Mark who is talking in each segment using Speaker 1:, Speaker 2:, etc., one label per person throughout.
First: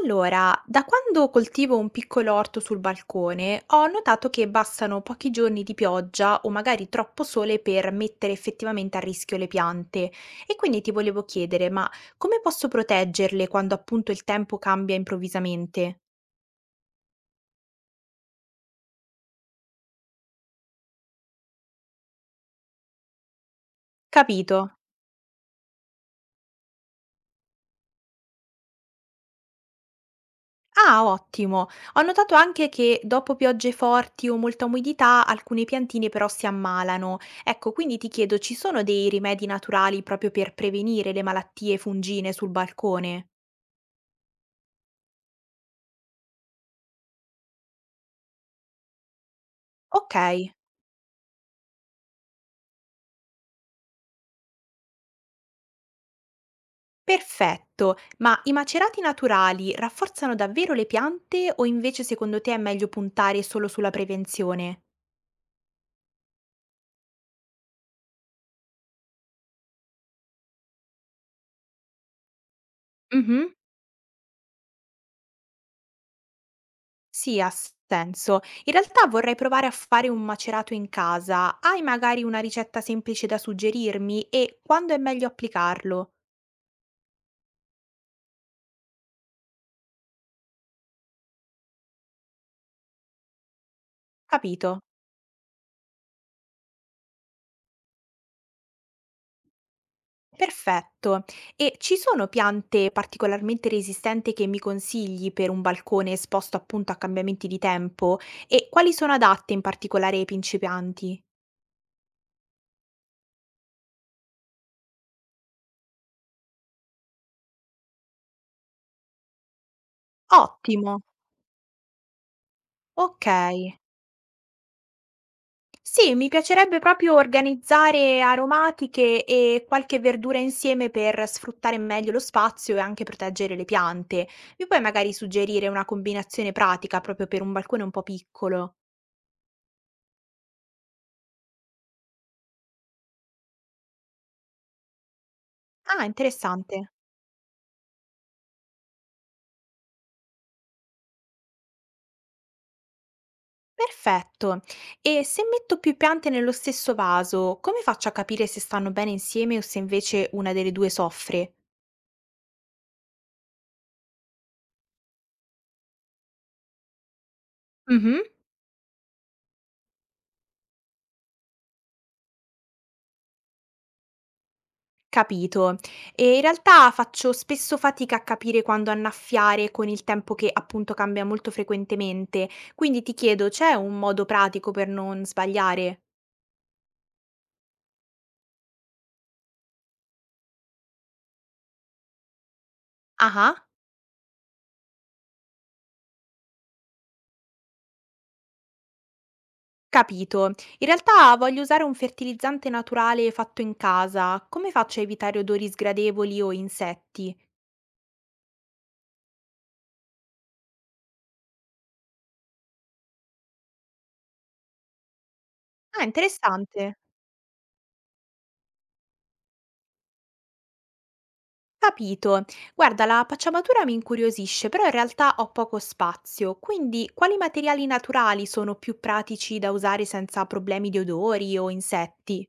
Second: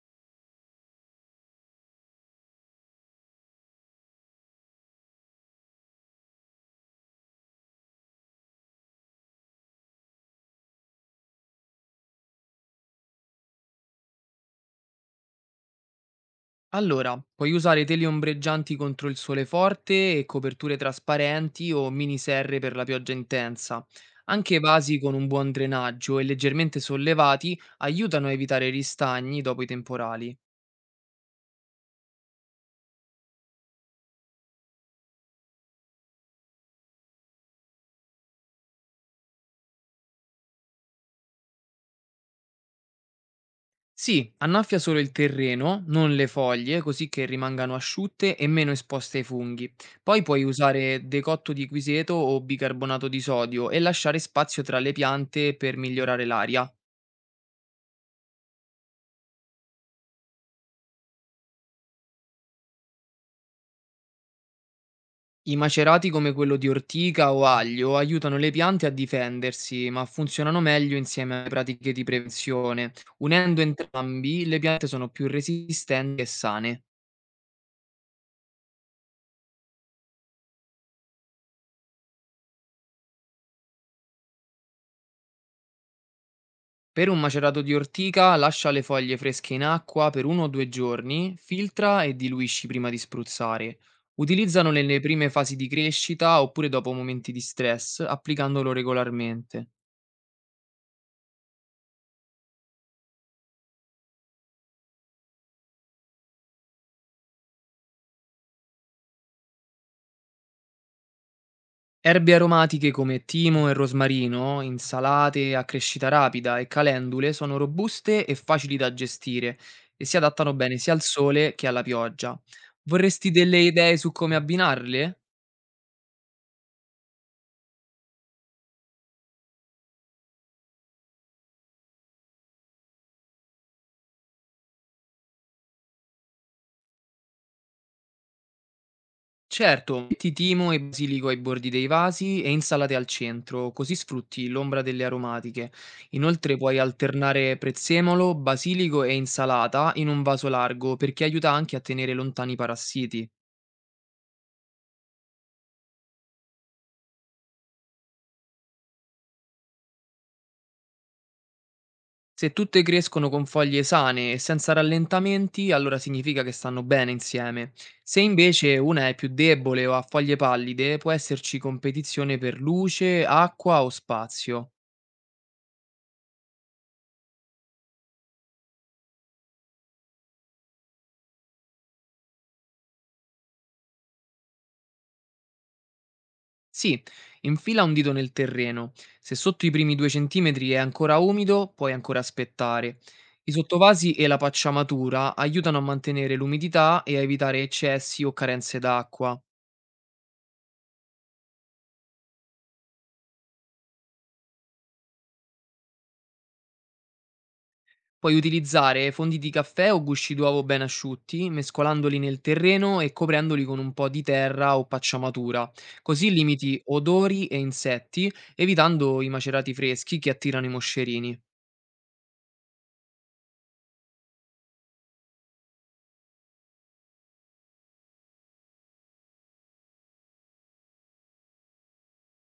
Speaker 1: Allora, da quando coltivo un piccolo orto sul balcone, ho notato che bastano pochi giorni di pioggia o magari troppo sole per mettere effettivamente a rischio le piante. E quindi ti volevo chiedere, ma come posso proteggerle quando appunto il tempo cambia improvvisamente?
Speaker 2: Allora, puoi usare tele ombreggianti contro il sole forte e coperture trasparenti o miniserre per la pioggia intensa.
Speaker 1: Capito?
Speaker 2: Anche vasi con un buon drenaggio e leggermente sollevati aiutano a evitare ristagni dopo i temporali.
Speaker 1: Ah, ottimo. Ho notato anche che dopo piogge forti o molta umidità alcune piantine però si ammalano. Ecco, quindi ti chiedo, ci sono dei rimedi naturali proprio per prevenire le malattie fungine sul balcone?
Speaker 2: Sì, annaffia solo il terreno, non le foglie, così che rimangano asciutte e meno esposte ai funghi. Poi puoi
Speaker 1: Okay,
Speaker 2: usare decotto di quiseto o bicarbonato di sodio e lasciare spazio tra le piante per migliorare l'aria.
Speaker 1: perfetto. Ma i macerati naturali rafforzano davvero le piante o invece secondo te è meglio puntare solo sulla prevenzione?
Speaker 2: I macerati come quello di ortica o aglio aiutano le piante a difendersi, ma funzionano meglio insieme alle pratiche di prevenzione.
Speaker 1: Mhm.
Speaker 2: Unendo entrambi, le piante sono più resistenti e sane.
Speaker 1: Sì, ha senso. In realtà vorrei provare a fare un macerato in casa. Hai magari una ricetta semplice da suggerirmi e quando è meglio applicarlo?
Speaker 2: Per un macerato di ortica, lascia le foglie fresche in acqua per uno o due giorni, filtra e diluisci prima di spruzzare. Utilizzano
Speaker 1: Capito?
Speaker 2: nelle prime fasi di crescita oppure dopo momenti di stress, applicandolo regolarmente.
Speaker 1: Perfetto. E ci sono piante particolarmente resistenti che mi consigli per un balcone esposto appunto a cambiamenti di tempo? E quali sono adatte in particolare ai principianti?
Speaker 2: Erbe aromatiche come timo e rosmarino, insalate a crescita rapida e calendule sono robuste e facili da gestire e si adattano bene
Speaker 1: Ottimo,
Speaker 2: sia al sole che alla pioggia.
Speaker 1: ok.
Speaker 2: Vorresti delle idee su come abbinarle?
Speaker 1: Sì, mi piacerebbe proprio organizzare aromatiche e qualche verdura insieme per sfruttare meglio lo spazio e anche proteggere le piante. Mi puoi magari suggerire una combinazione pratica proprio per un balcone un po' piccolo?
Speaker 2: Certo, metti timo e basilico ai bordi dei vasi e insalate al centro, così sfrutti l'ombra delle aromatiche.
Speaker 1: Ah,
Speaker 2: Inoltre puoi
Speaker 1: interessante.
Speaker 2: alternare prezzemolo, basilico e insalata in un vaso largo perché aiuta anche a tenere lontani i parassiti.
Speaker 1: Perfetto. E se metto più piante nello stesso vaso, come faccio a capire se stanno bene insieme o se invece una delle due soffre?
Speaker 2: Se tutte crescono con foglie sane e senza rallentamenti, allora significa che stanno bene insieme. Se
Speaker 1: Mhm,
Speaker 2: invece una è più debole o ha foglie pallide, può esserci competizione per luce, acqua o spazio.
Speaker 1: capito. E in realtà faccio spesso fatica a capire quando annaffiare con il tempo che appunto cambia molto frequentemente. Quindi ti chiedo, c'è un modo pratico per non sbagliare?
Speaker 2: Sì, infila un dito nel terreno. Se sotto i primi 2 centimetri è ancora umido, puoi ancora aspettare. I
Speaker 1: Ah,
Speaker 2: sottovasi e la pacciamatura aiutano a mantenere l'umidità e a evitare eccessi o carenze d'acqua.
Speaker 1: capito. In realtà voglio usare un fertilizzante naturale fatto in casa. Come faccio a evitare odori sgradevoli o insetti?
Speaker 2: Puoi utilizzare fondi di caffè o gusci d'uovo ben asciutti, mescolandoli nel terreno e coprendoli con un po' di terra o pacciamatura.
Speaker 1: Ah,
Speaker 2: Così limiti
Speaker 1: interessante.
Speaker 2: odori e insetti, evitando i macerati freschi che attirano i moscerini.
Speaker 1: Capito. Guarda, la pacciamatura mi incuriosisce, però in realtà ho poco spazio, quindi quali materiali naturali sono più pratici da usare senza problemi di odori o insetti?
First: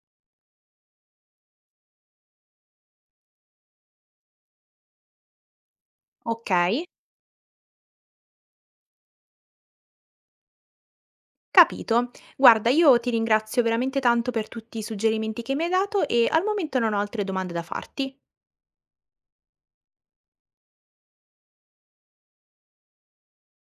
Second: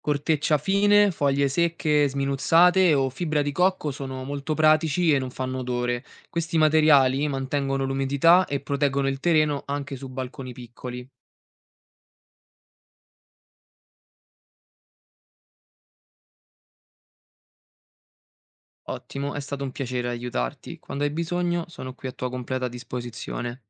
Speaker 2: Corteccia fine, foglie secche sminuzzate o fibra di cocco sono molto pratici e non fanno odore.
Speaker 1: Ok,
Speaker 2: Questi materiali mantengono l'umidità e proteggono il terreno anche su balconi piccoli.
Speaker 1: capito. Guarda, io ti ringrazio veramente tanto per tutti i suggerimenti che mi hai dato e al momento non ho altre domande da farti.
Speaker 2: Ottimo, è stato un piacere aiutarti. Quando hai bisogno, sono qui a tua completa disposizione.